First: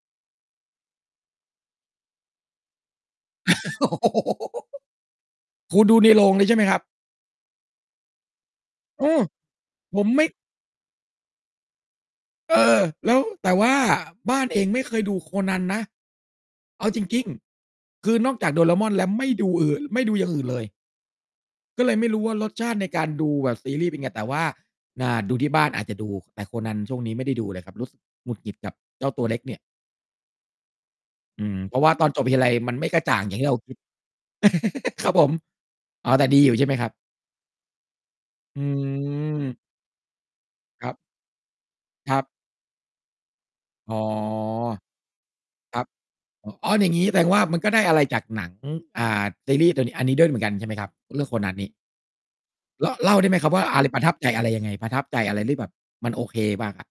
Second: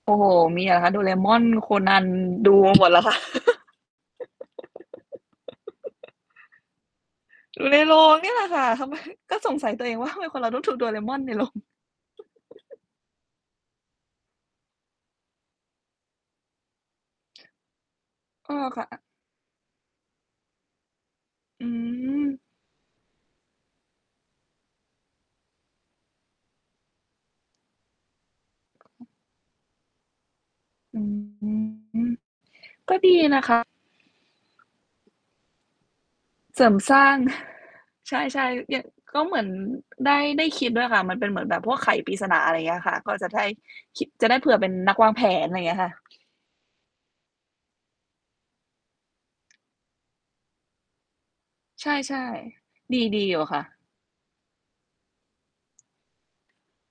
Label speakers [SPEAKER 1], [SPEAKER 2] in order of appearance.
[SPEAKER 1] โอ้โฮ มีเหรอคะ Doraemon Conan ดู มาหมดแล้วค่ะ
[SPEAKER 2] โอ้โฮ คุณดูในโรงเลยใช่ไหมครับ?
[SPEAKER 1] ดูในโรงเนี่ยแหละค่ะ ทำไม?
[SPEAKER 2] อือ
[SPEAKER 1] ก็สงสัยตัวเอ
[SPEAKER 2] ผ
[SPEAKER 1] งว่
[SPEAKER 2] ม
[SPEAKER 1] า ทำ
[SPEAKER 2] ไม
[SPEAKER 1] ไม
[SPEAKER 2] ่
[SPEAKER 1] คนเราต้องดู Doraemon ในโรง?
[SPEAKER 2] เออ แล้ว แต่ว่าบ้านเองไม่เคยดู Conan นะ เอาจริง ๆ คือนอกจา
[SPEAKER 1] อ๋
[SPEAKER 2] ก
[SPEAKER 1] อ ค่ะ อ
[SPEAKER 2] Doraemon แ
[SPEAKER 1] ะ
[SPEAKER 2] ล้วไม่ดูอื่น ไม่ดูอย่างอื่นเลย
[SPEAKER 1] อื
[SPEAKER 2] ก็เลยไม่รู้ว่
[SPEAKER 1] ม
[SPEAKER 2] า รสชาติในการดูแบบซีรีส์เป็นไง แต่ว่า น่า ดูที่บ้านอาจจะดู แต่ Conan ช่วงนี้ไม่ได้ดูเลยครับ รู้สึกหงุดหงิดกับเจ้าตัวเล็กเนี่ย
[SPEAKER 1] อื
[SPEAKER 2] อืม เพราะว่าตอ
[SPEAKER 1] ม
[SPEAKER 2] นจบทีไร มันไม่
[SPEAKER 1] ก็
[SPEAKER 2] กระ
[SPEAKER 1] ดี
[SPEAKER 2] จ่างอย่
[SPEAKER 1] น
[SPEAKER 2] าง
[SPEAKER 1] ะ
[SPEAKER 2] ที่
[SPEAKER 1] ค
[SPEAKER 2] เร
[SPEAKER 1] ะ
[SPEAKER 2] า คิด ครับผม อ๋อ แต่ดีอยู่
[SPEAKER 1] เ
[SPEAKER 2] ใ
[SPEAKER 1] ส
[SPEAKER 2] ช่
[SPEAKER 1] ริ
[SPEAKER 2] ไหม
[SPEAKER 1] ม
[SPEAKER 2] ครับ?
[SPEAKER 1] สร้าง ใช่
[SPEAKER 2] อื
[SPEAKER 1] ๆ เนี่ย ก็เหมือน
[SPEAKER 2] ม
[SPEAKER 1] ได้ ได้คิดด้ว
[SPEAKER 2] ค
[SPEAKER 1] ย
[SPEAKER 2] รับ
[SPEAKER 1] ค่ะ มันเป็นเหมือนแบบพวกไขปร
[SPEAKER 2] ค
[SPEAKER 1] ิ
[SPEAKER 2] รับ
[SPEAKER 1] ศนา อะไรเงี้ยค่ะ ก็จะได้
[SPEAKER 2] อ๋อ
[SPEAKER 1] คิ จะได้ เผื่อเป็นนักวางแผน ไรเงี
[SPEAKER 2] ค
[SPEAKER 1] ้ย
[SPEAKER 2] รับ
[SPEAKER 1] ค่ะ
[SPEAKER 2] อ อ๋อ อย่างงี้แสดงว่า มันก็ได้อะไรจากหนัง อ อ่า ซีรีส์ ตัวนี้ อันนี้ด้วยเหมือนกันใช่ไหมครับ? เรื่อง Conan นี่
[SPEAKER 1] ใช่
[SPEAKER 2] ล
[SPEAKER 1] ๆ ด
[SPEAKER 2] เล่า
[SPEAKER 1] ี
[SPEAKER 2] ได
[SPEAKER 1] ๆ
[SPEAKER 2] ้
[SPEAKER 1] อ
[SPEAKER 2] ไ
[SPEAKER 1] ย
[SPEAKER 2] ห
[SPEAKER 1] ู
[SPEAKER 2] ม
[SPEAKER 1] ่อ
[SPEAKER 2] คร
[SPEAKER 1] ะ
[SPEAKER 2] ับ
[SPEAKER 1] ค
[SPEAKER 2] ว
[SPEAKER 1] ่
[SPEAKER 2] ่า
[SPEAKER 1] ะ
[SPEAKER 2] อะไร ประทับใจอะไร ยังไง ประทับใจอะไรที่แบบมันโอเคบ้างอะ?